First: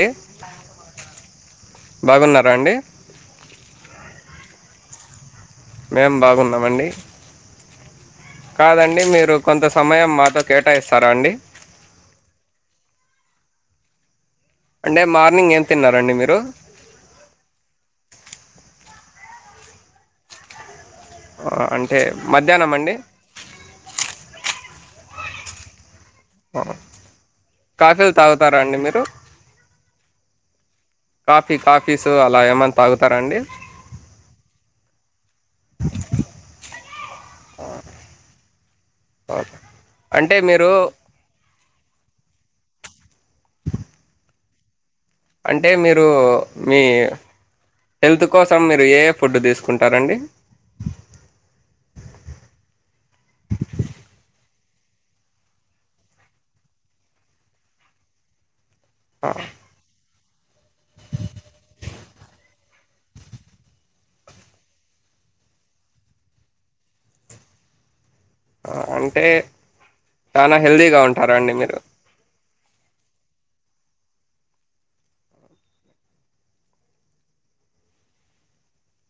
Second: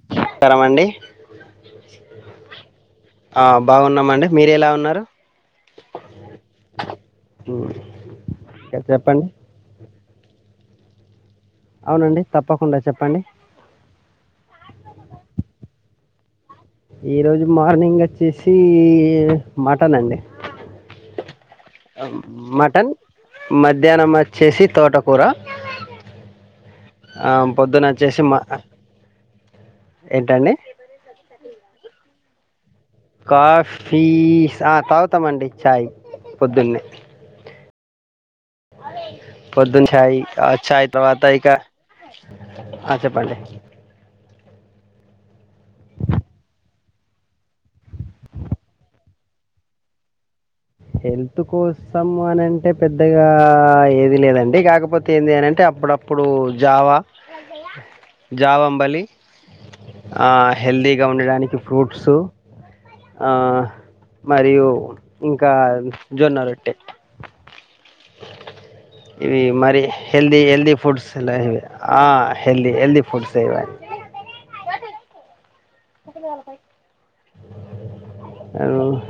అండి నమస్కారమండి బాగున్నారా అండి ఆ బాగున్నామండి మీరు ఎలా ఉన్నారు మేము బాగున్నామండి ఉమ్, ఇంకా కాదండి చెప్పండి మీరు కొంత సమయం మాతో కేటాయిస్తారా అండి అవునండి తప్పకుండా చెప్పండి అంటే మార్నింగ్ ఏం తిన్నారండి మీరు ఈ రోజు మార్నింగ్ వచ్చేసి మటన్ అండి ఆ, అంటే మధ్యాహ్నం మటన్ అండి మధ్యాహ్నం వచ్చేసి తోటకూర ఆ పొద్దున కాఫీలు వచ్చేసి మా తాగుతారా అండి మీరు ఏంటండి కాఫీ కాఫీస్ అలా ఏమన్నా కాఫీస్ ఆ తాగుతామండి ఛాయ్ పొద్దున్నే ఆ, పొద్దున చాయ్ అంటే అ మీరు చాయ్ తర్వాత ఇక అ చెప్పండి అంటే మీరు మీ హెల్త్ కోసం మీరు ఏఏ ఫుడ్ తీసుకుంటారండి హెల్త్ కోసం అనంటే పెద్దగా ఏది లేదండి కాకపోతే కాకపోతే ఏంది అనంటే అప్పుడప్పుడు జావా జావ అంబలి హెల్దీగా ఉండడానికి ఫ్రూట్స్ ఆ మరియు ఇంకా జొన్న రొట్టె ఆ, అంటే ఇవి మరి హెల్ది చాలా హెల్దీ హెల్తీగా ఫుడ్స్ ఉంటారా ఎలా అండి ఇవి మీరు ఆ హెల్ది హెల్ది ఫుడ్సే ఇవన్నీ అ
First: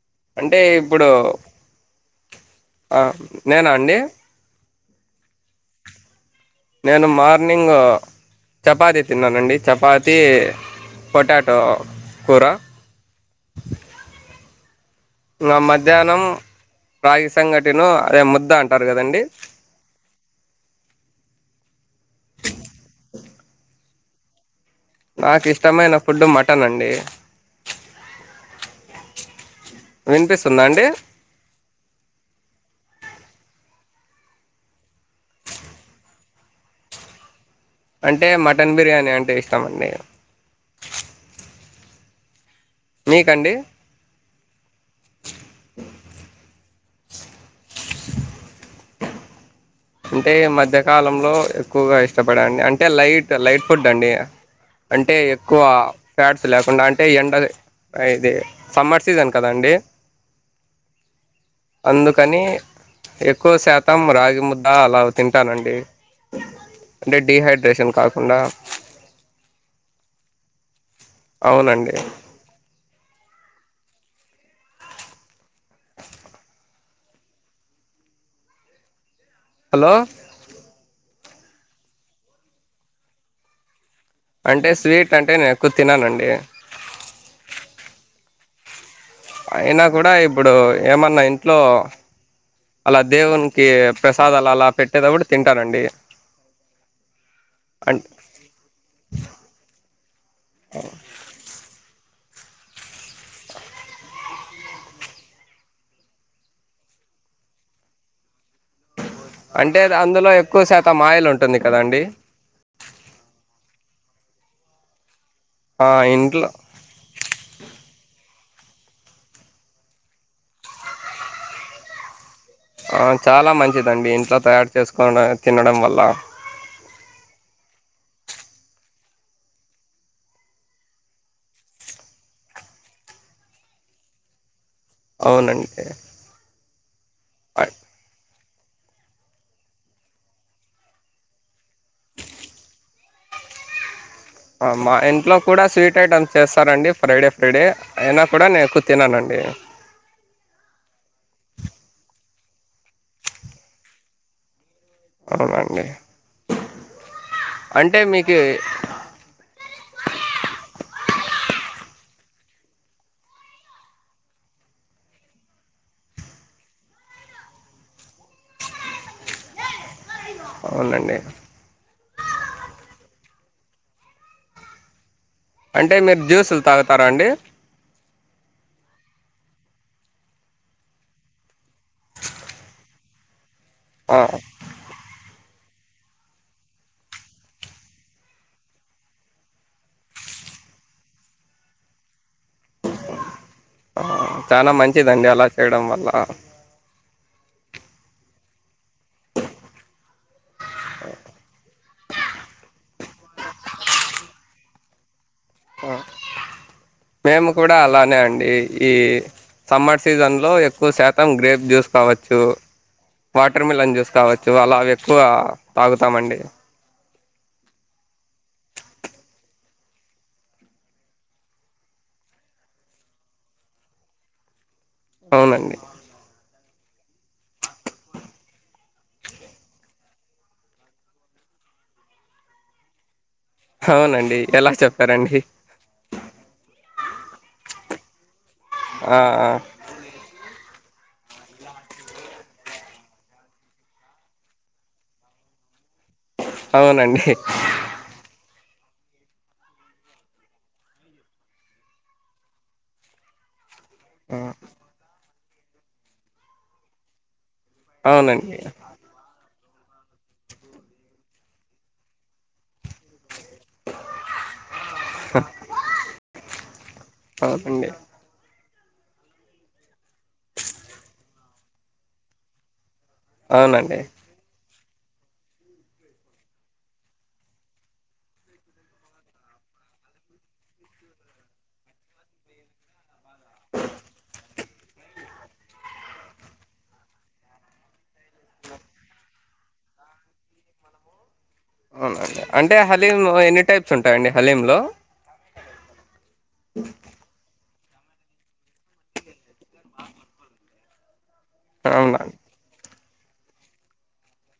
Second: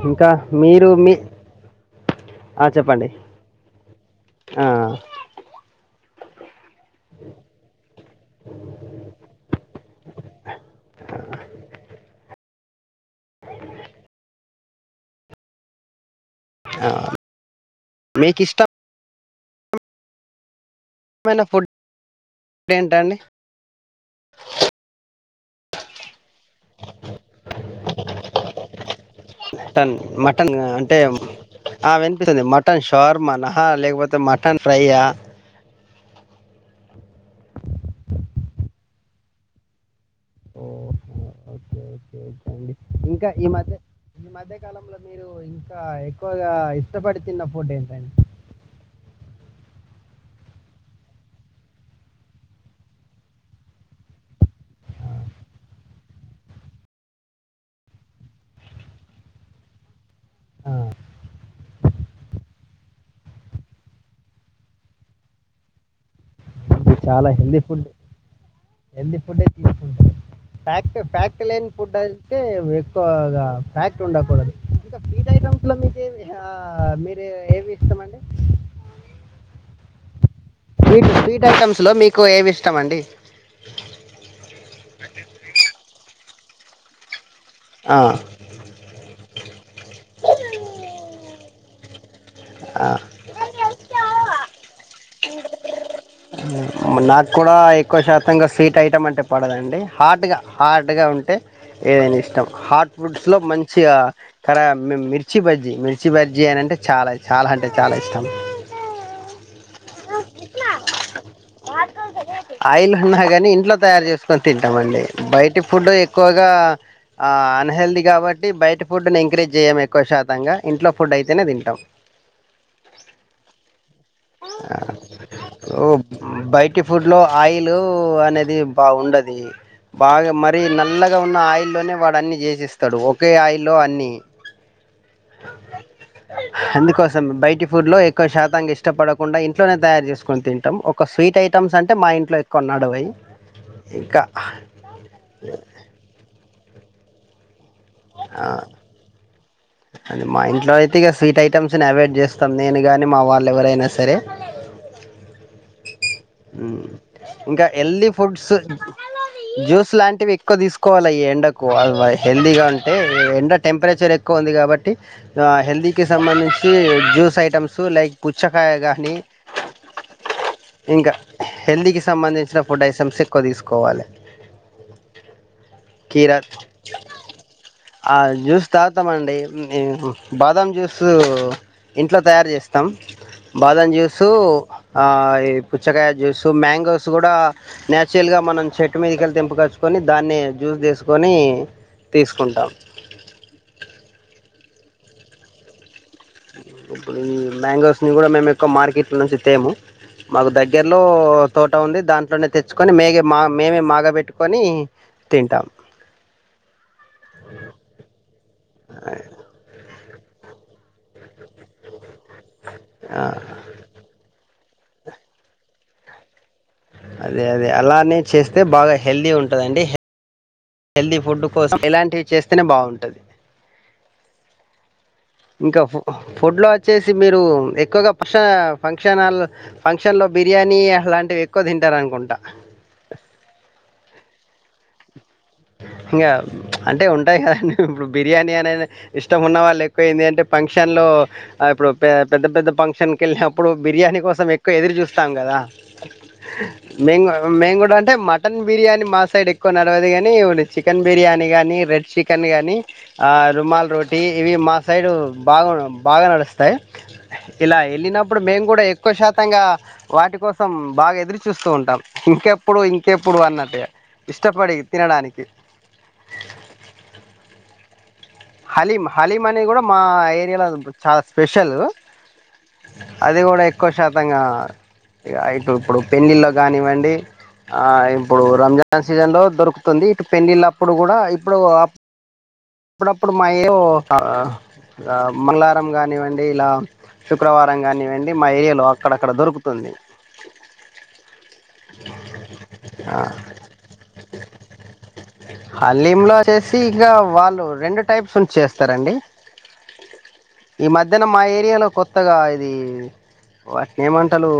ఇంకా అంటే మీరు ఇప్పుడు మీ ఆ నేనా అండి ఆ నేను మార్నింగ్ చపాతి తిన్నానండి చపాతి పొటాటో కూ ర నా మధ్యాహ్నం రాగి సంఘటిను అదే మీకు ముద్ద ఇష్టమైన అంటారు కదండి ఏమైన ఫుడ్ ఏంటండి నాకు ఇష్టమైన ఫుడ్ మటన్ అండి మటన్ మటన్ వినిపిస్తుందా అండి అంటే ఆ వినిపిస్తుంది మటన్ చర్ మనహా లేకపోతే మటన్ ఫ్రై ఆ అంటే మటన్ బిర్యానీ అంటే ఇష్టమండి ఓహో ఓకే ఓకేే ఓకే అండి ఇంకా ఈ మీకండి మధ్య ఈ మధ్య కాలంలో మీరు ఇంకా ఎక్కువగా ఇష్టపడి తిన్న ఫుడ్ ఏంటండి అంటే మధ్యకాలంలో ఎక్కువగా ఇష్టపడండి అంటే లైట్ లైట్ ఫుడ్ అండి అంటే ఎక్కువ ఫ్యాట్స్ లేకుండా అంటే ఎండది అయిదే సమ్మర్ సీజన్ కదాండి ఆ అందుకని ఎక్కువ శాతం రాగి ముద్ద అలా తింటానండి మీరు అంటే చాలా హెల్ది ఫుడ్ డిహైడ్రేషన్ కాకుండా హెల్ది ఫుడ్ ఏ తీసుకుంటరు అంటే ఫ్యాట్ లేని అవునండి ఫుడ్ అయితే ఎక్కువగా ఫ్యాట్ ఉండకూడదు ఇంకా స్వీట్ ఐటమ్స్ లో మీకు ఏ మీరు ఏవి ఇష్టమండి హలో స్వీట్ స్వీట్ ఐటమ్స్లో మీకు ఏమి ఇష్టం అండి అంటే స్వీట్ అంటే నేను ఎక్కువ తిననండి అ అయినా కూడా ఇప్పుడు ఏమన్నా ఇంట్లో ఆ! అలా దేవునికి ప్రసాదాలు అలా పెట్టేద కూడా తింటానండి నాకు కూడా అం ఎక్కువ శాతంగా స్వీట్ ఐటమ్ అంటే పడదండి హార్ట్గా హార్డ్గా ఉంటే ఏదనా ఇష్ హాట్ ఫుడ్స్ లో మంచిగా కరా మిర్చి బజ్జీ మిర్చి బజ్జీ అని అంటే చాలా ఇ చాలా అంటే చాలా ఇష్టం అంటే అందులో ఎక్కువ శాతం మాయలు ఉంటాయి ఆయిల్ అన్నా కాని ఇంట్లో తయారు చేసుకొని తింటామండి బయటి ఆ ఫుడ్ ఎక్కువగా ఇంట్లో ఆ అన్ హెల్త్ ఈ కాబట్టి టి బయట ఫుడ్ ని ఎంకరీజ్ చేయము ఎక్కువ శాతంగా ఇంట్లో ఫుడ్ అయితేనే తింటాం ఆ చాలా మంచిదండి ఇంట్లో తయారు చేసుకోని తినడం ఓ వల్ల బయటి ఫుడ్ లో ఆయిల్ అనేది బాగుండది బాగా మరి నల్లగా ఉన్న ఆయిల్లోనే వాడు అన్ని చేసిస్తాడు ఒకే ఆయిల్లో అన్ని అవునండి అందుకోసం బయటి అ ఫుడ్ లో ఎక్కువ శాత్ తంగా ఇష్టపడకుండా ఇంట్లోనే తయారు చేసుకొని తింటం ఒక స్వీట్ ఐటమ్స్ అంటే మా ఇంట్లో ఎక్కువ నడవయ్ మా ఇంట్లో కూడా స్వీట్ ఐటమ్స్ చేస్తారండి ఫ్రైడే ఫ్రైడే అయినా కూడా నేను ఎకుతిననండి కని అ మా ఇంట్లో అయితే ఇక స్వీట్ ఐటమ్స్ని అవాయిడ్ చేస్తాం నేను కానీ మా వాళ్ళు ఎవరైనా సరే అవునండి హ్మ్మ్ ఇంకా అంటే హెల్దీ మీకు ఫుడ్స్ జ్యూస్ లాంటివి ఎక్కువ తీసుకోవాలి ఈ ఎండకు ఎక్కువ హెల్దీగా ఉంటే ఎండ టెంపరేచర్ ఎక్కువ ఉంది కాబట్టి హెల్దీకి సంబంధించి జ్యూస్ ఐటమ్స్ లైక్ పుచ్చకాయ కానీ అవునండి హెల్తికి సంబంధించిన ఫుడ్ ఐటమ్స్ ఎక్కువ తీసుకోవాలే అంటే మీరు కీరా జ్యూసులు తాగుతారా అండి ఆ జూస్ తాగుతామండి బాదం జ్యూస్ ఇంట్లో తయారు చేస్తాం బాదం ఆ, జ్యూసు ఆ ఈ చ్చకాయ జ్యూస్ మ్యాంగోస్ కూడా నేచురల్ గా మనం చెట్టు మీదకెళ్లి తెింపుకచ్చుకొని దాన్ని జ్యూస్ చేసుకొని తీసుకుంటాం ఆ, చాలా మంచిదండి అలా చేయడం వల్ల ఇప్పుడు ఈ మ్యాంగోస్ని కూడా మేము ఎక్కువ మార్కెట్లో నుంచి తేము మాకు దగ్గర్లో తోట ఉంది దాంట్లోనే తెచ్చుకొని మేగే మా మేమే మాగ పెట్టుకొని మేము కూడా అలానే అండి ఈ సమ్మర్ సీజన్ లో ఎక్కువ శాతం గ్రేప్ జ్యూస్ కావచ్చు ఆ వాటర్ మిలన్ జ్యూస్ కావచ్చు అలా అవి ఎక్కువ తాగుతామండి అదే అదే అలానే చేస్తే బాగా హెల్దీ ఉంటదండి హెల్తీ ఫుడ్ కోసం ఇలాంటివి చేస్తేనే బాగుంటది అవునండి ఇంకా పు ఫుడ్ లో వచ్చేసి మీరు ఎక్కువగా ఫంక్షన్ హాల్ ఫంక్షన్ లో బిర్యానీ అలాంటివి ఎక్కువ తింట తింటరానుకుంట అవునండి ఎలా చెప్పారండి ఇంకా అంటే ఉంటాయి కదండి ఇప్పుడు బిర్యానీ అ ఆ, ఇష్టం ఆ, ఉన్న వాళ్ళు ఎక్కువ ఏంది అంటే పంక్ ఫంక్షన్లో ఇప్పుడు పె పెద్ద పెద్ద ఫంక్షన్కి వెళ్ళినప్పుడు బిర్యానీ కోసం ఎక్కువ ఎదురు చూస్తాం కదా మ అవునండి మేము కూడా అంటే మటన్ బిర్యాని మా సైడ్ ఎక్కువ నడవది గని చికెన్ బిర్యానీ గానీ రెడ్ చికెన్ గానీ ఆ రుమాల్ రోటీ ఆ, ఇవి మా సైడు బాగా బాగా నడుస్తాయి ఇలా వెళ్ళినప్పుడు అవునండి మేము కూడా ఎక్కువ శాతంగా వాటి కోసం బాగా ఎదురు చూస్తూ ఉంటాం ఇంకెప్పుడు ఇంకెప్పుడు అన్నట్టుగా ఇష్టపడి తినడానికి అవునండి హలీం హలీం అనేది కూడా మా ఏరియాలో చాలా స్పెషల్ అది కూడా ఎక్కువ అవునండి శాతంగా ఇటు ఇప్పుడు పెండ్లిల్లో కానివ్వండి ఆ ఇప్పుడు రంజాన్ సీజన్ లో దొరుకుతుంది ఇటు పెళ్డిళ్ళప్పుడు కూడా ఇప్పుడు అప్పుడప్పుడు మాయవో మంగారం కానివ్వండి ఇలా శుక్రవారం కానివ్వండి మా ఏరియాలో అక్కడక్కడ దొరుకుతుంది అవునండి అంటే ఆ హలీంలో ఎన్ని టైప్స్ ఉంటాయండి హలీం లో హల్లీంలా వచ్చేసి ఇంక వాళ్ళు రెండు టైప్స్ ఉ చేస్తారండి ఈ మధ్యలో న్న మా ఏరియాలో అవునా కొత్తగా ఇది వాటిని ఏమంటారు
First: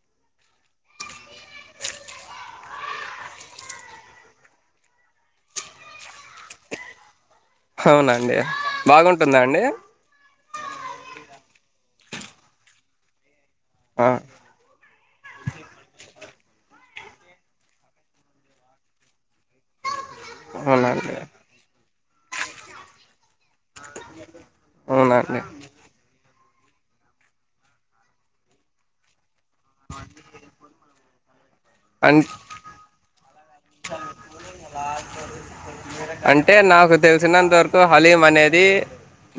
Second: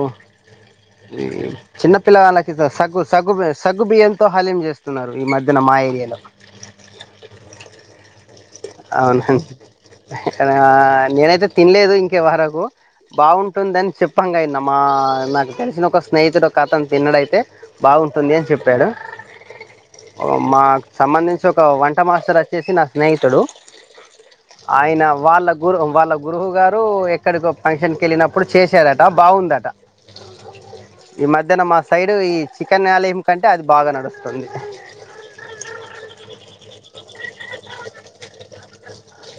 చిన్న పిల్లవాళ్ళకి సగ్గు సగ్గు సగ్గుబియ్యంతో హలీం చేస్తున్నారు ఈ మధ్యన [unintelligible] అవునండి బాగుంటుందా అండి కా నేనైతే తినలేదు ఇంకెవరకు బాగుంట ఉంటుందని ఆ చెప్పంగా విన్న మా నాకు తెలిసిన ఒక స్నేహితుడు ఒక అతను తిన్నడైతే బాగుంటుంది అని చెప్పాడు మాకు అవునండి సంబంధించి ఒక వంట మాస్టర్ వచ్చేసి నా స్నేహితుడు ఆయన అవునండి వాళ్ళ గురు వాళ్ళ గురువు గారు ఎక్కడికో ఫంక్షన్కి వెళ్ళినప్పుడు చేశారట బాగుందట [unintelligible] ఈ మధ్యాన మా సైడ్ అం ఈ చికెన్ హలీమ్ అంటే నాకు తెలిసినంతవరకు హలీం అనేది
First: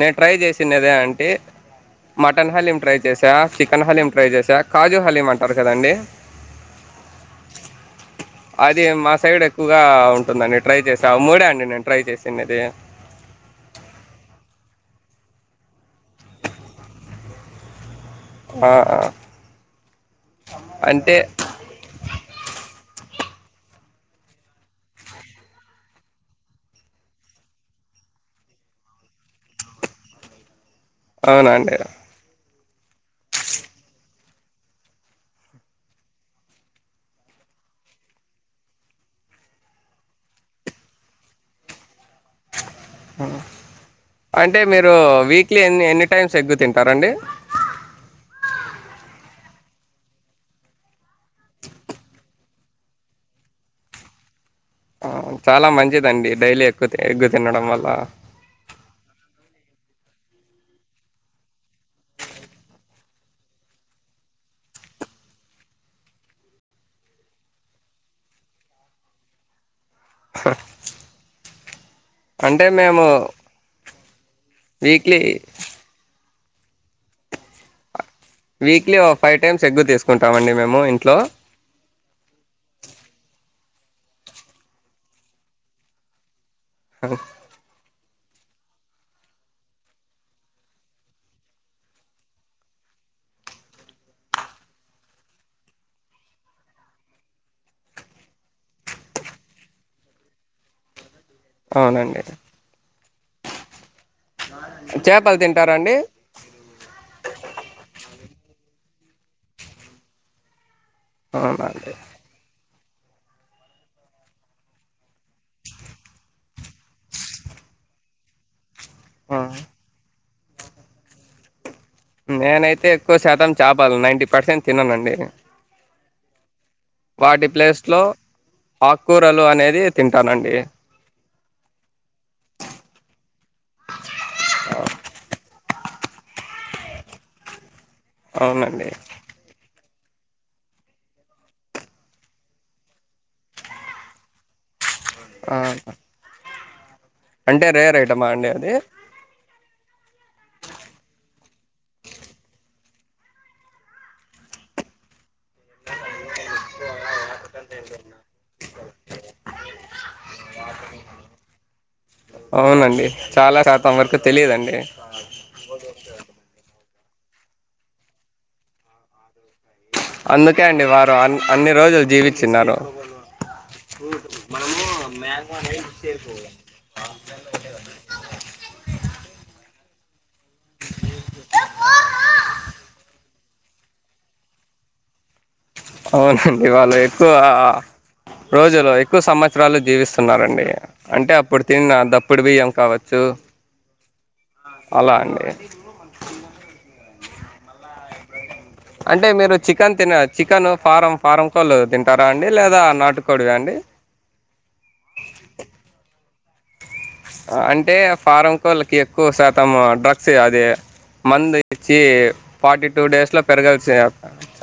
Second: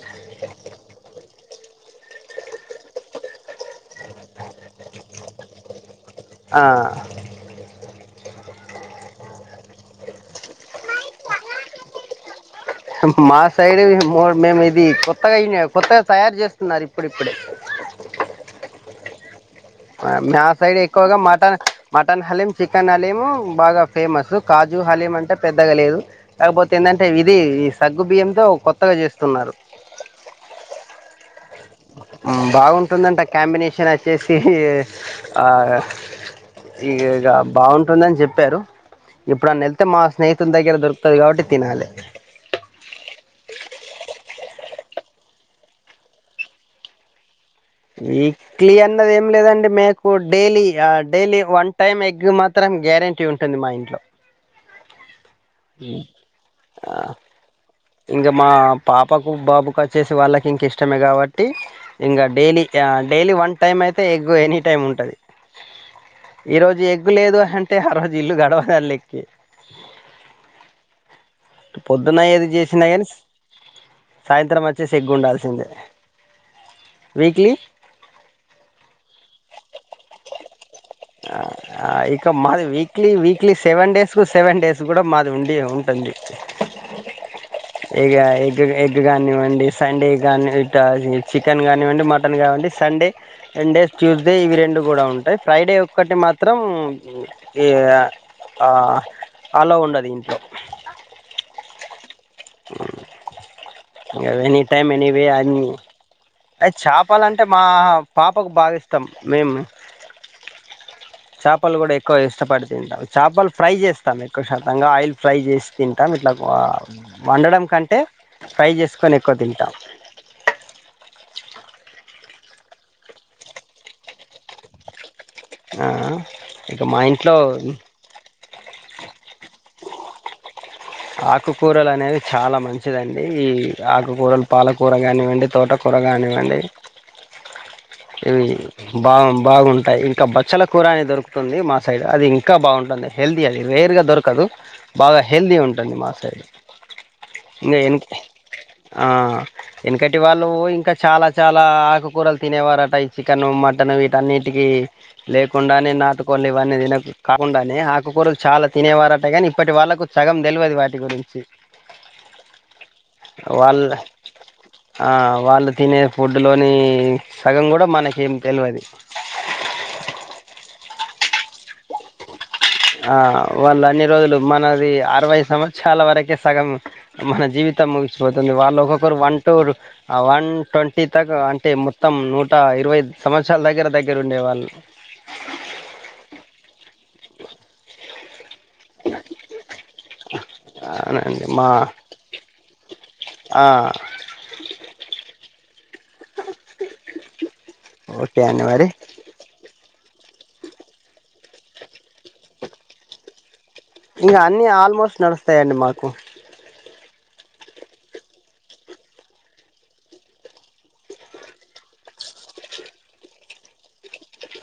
నేను ట్రై చేసినా అనేది మటన్ హలీమ్ ట్రై చేసా చికెన్ హలీం ట్రై చేసా కాజు హలీం అంటారు కదండీ [unintelligible] అది మా సైడ్ ఎక్కువగా ఉంటుందండి ట్రై చేసా మూడే అండి నేను ట్రై చేసినది మా సైడ్ మేము ఇది కొత్తగా అయి కొత్తగా తయారు చేస్తున్నారు ఇప్పుడిప్పుడే [unintelligible] ఆ మా సైడ్ ఎక్కువగా అంటే mutton mutton haleem chicken haleem బాగా ఫేమస్ కాజు హలిం అంటే పెద్దగా లేదు లేకపోతే ఏందంటే ఇది ఈ సగ్గు బియ్యంతో తో కొత్తగా చేస్తున్నారు అవునా అండి బాగుంటుందంట కాంబినేషన్ వచ్చేసి ఇ ఇగ బాగుంటుందని చెప్పారు ఎప్పుడు అన్న వెళ్తే మా స్నేహితులు దగ్గర దొరుకుతది కాబట్టి తినాలి ఆ అంటే మీరు వీక్లీ ఎ ఎన్ని టైమ్స్ ఎగ్ తింటారాండి వీక్లీ అన్నది ఏం లేదండి మీకు daily daily one time egg మాత్రం గ్యారెంటీ ఉంటుంది మా ఇంట్లో చాలా మంచిదిండి డైలీ ఎగ్ ఎగ్గు తినడం వల్ల ఇంగ మా పాపకు బాబుకు వచ్చెసి వాళ్ళకి ఇంక ఇష్టమే కాబట్టి ఇంగ డైలీ ఆ డైలీ వన్ టైమ్ అయితే ఎగ్ ఎనీ టైం ఉంటది ఈ రోజు ఎగ్ లేదు అంటే ఆ రోజు ఇల్లు గడవదల్ల ఎగ్ [unintelligible] పొద్దున ఏది అంటే చేసినా మేము కాని సాయంత్రం వచ్చే సి ఎగ్ వీక్లీ ఉండాల్సిందే విక్లీ వీక్లీ ఒక ఫైవ్ టైమ్స్ ఎగ్గు తీసుకుంటాంమండి మేము ఇంట్లో ఆ ఆ ఇంక మాది వీక్లీ వీక్లీ సెవెన్ డేస్కు సెవెన్ డేస్ కూడా మాది ఉండి ఉంటుంది ఆ ఇగ ఎగ్ ఎగ్ కానివ్వండి సండే కానీ ఇక చికెన్ కానివ్వండి మటన్ కానివ్వండి సండే సండే సండే ట్యూస్డే ఇవి రెండు కూడా ఉంటాయి ఫ్రైడే ఒకటి మాత్రం ఇ అలో ఉండదు ఇంట్లో [unintelligible] అవునండి ఎని టైమ్ ఎనివే చేపలు అన్ని తింటారండి అయి చాపాలంటే మా పాపకు బాగా ఇష్టం మేం చాపలు అవునండి కూడా ఎక్కువ ఇష్టపడు తింటాం చాపలు ఫ్రై చేస్తాం ఎక్కువ శాతంగా ఆయిల్ ఫ్రై చేసి తింటాం ఇట్లా వండడం కంటే ఫ్రై చేసుకొని ఎక్కువ ఆ. తింటా నేనైతే ఎక్కువ శాతం చాపలు నైన్టీ పర్సెంట్ తిననండి ఆ ఇక మా ఇంట్లో వాటి ప్లేస్ లో ఆక్కూరలు అనేది తింటానండి ఆకుకూరలు అనేవి చాలా మంచిదండి ఈ ఆకుకూరలు పాలకూర కానివ్వండి తోట కూర గానివ్వండి ఇవి అవునండి బావం బాగుం టాయి ఇంకా బచ్చల కూర అని దొరుకుతుంది మా సైడ్ అది ఇంకా బావుంటుంది హెల్దీ అది రేర్ గా దొరకదు బాగా ఆ, హెల్దీ ఉంటుంది మా సైడు అంటే రేర్ ఐటమ్ ఆ అండి అది ఆ ఎనకటి వాళ్ళు ఇంకా చాలా చాలా ఆకుకూరలు తినేవార ట ఈ చికెను మటను వీటన్నిటికీ లేకుండానే నాటుకోళ్ళు ఇవన్నీ తినకు కాకుండానే ఆకుకూరలు చాలా తినేవారట గానీ ఇప్పటి వాళ్ళకు సగం తెల్వది వాటి గురించి అవునండి అ చాలా వాళ్ శాతం వరకు తెలియదండి ఆ వాళ్ళు తినే ఫుడ్ లోని సగం కూడా మనకేం తెల్వది అందుకే అండి వారు అన్ అన్ని రోజులు జీవి ఆ వాళ్ళు అన్ని రోజులు మనది అరవై సంవత్సరాల వరకే సగం మన జీవి ట ముగిపోతుంది వాళ్ళు ఒక్కొక్కరు వన్ టూరు ఆ వన్ టొంటీ తాకు అంటే మొత్తం నూట ఇరవై సంవత్సరాల దగ్గర దగ్గర ఉండేవాళ్ళు అవునండి వాళ్ళు ఎక్కువ రోజులో ఎక్కువ సంవత్సరాలు జీవిస్తున్నారండి అంటే అవునండి అప్పుడు మా తినిన్న దప్పుడు బియ్యం కావచ్చు ఆ అలా అండి ఓకే అండి మరి అంటే మీరు చికెన్ తిన చికెను ఫారం ఫారం కోళ్ళు తింటారా అండి లేదా నాటుకోడివా అండి ఇంకా అన్ని ఆల్మోస్ట్ నడుస్తాయండి మాకు అంటే ఫారం కోళ్ళకి ఎక్కువ శాతం డ్రగ్స్ అది మందు ఇచ్చి ఫార్టీ టూ డేస్ లో పెరగాల్సి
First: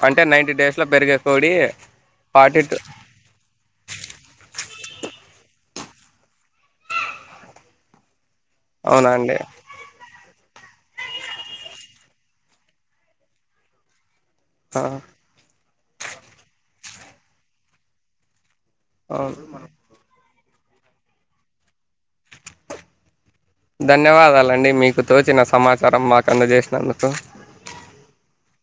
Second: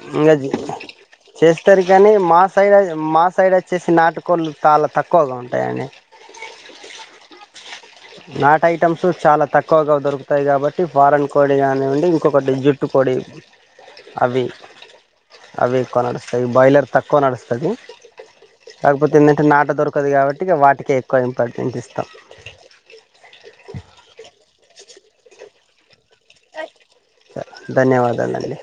అంటే ఇంకా నైన్టీ డేస్ లో పెరిగే కోడి చేస్తారు కాని మా ఫార్టీ సైడ్ టూ మా సైడు వచ్చేసి నాటుకోళ్ళు చాలా తక్కువగా ఉంటాయని నాటు ఐటెమ్స్ అవునా అండి చాలా తక్కువగా దొరుకు తాయి కాబట్టి ఫారెన్ కోడి కానివ్వండి ఇంకొకటి జుట్టు కోడి అవి అవి ఎక్కువ నడుస్తాయి బాయిలర్ తక్కువ నడుస్తాది కాకపోతే ఏందంటే అవును నాటు దొరకదు కాబట్టి ఇగ వాటికే ఎక్కువ ఇంపార్టెన్స్ ఇస్తా ధన్యవాదాలండి మీకు తోచిన సమాచారం మా అందజేసినందుకు ధన్యవాదాలండి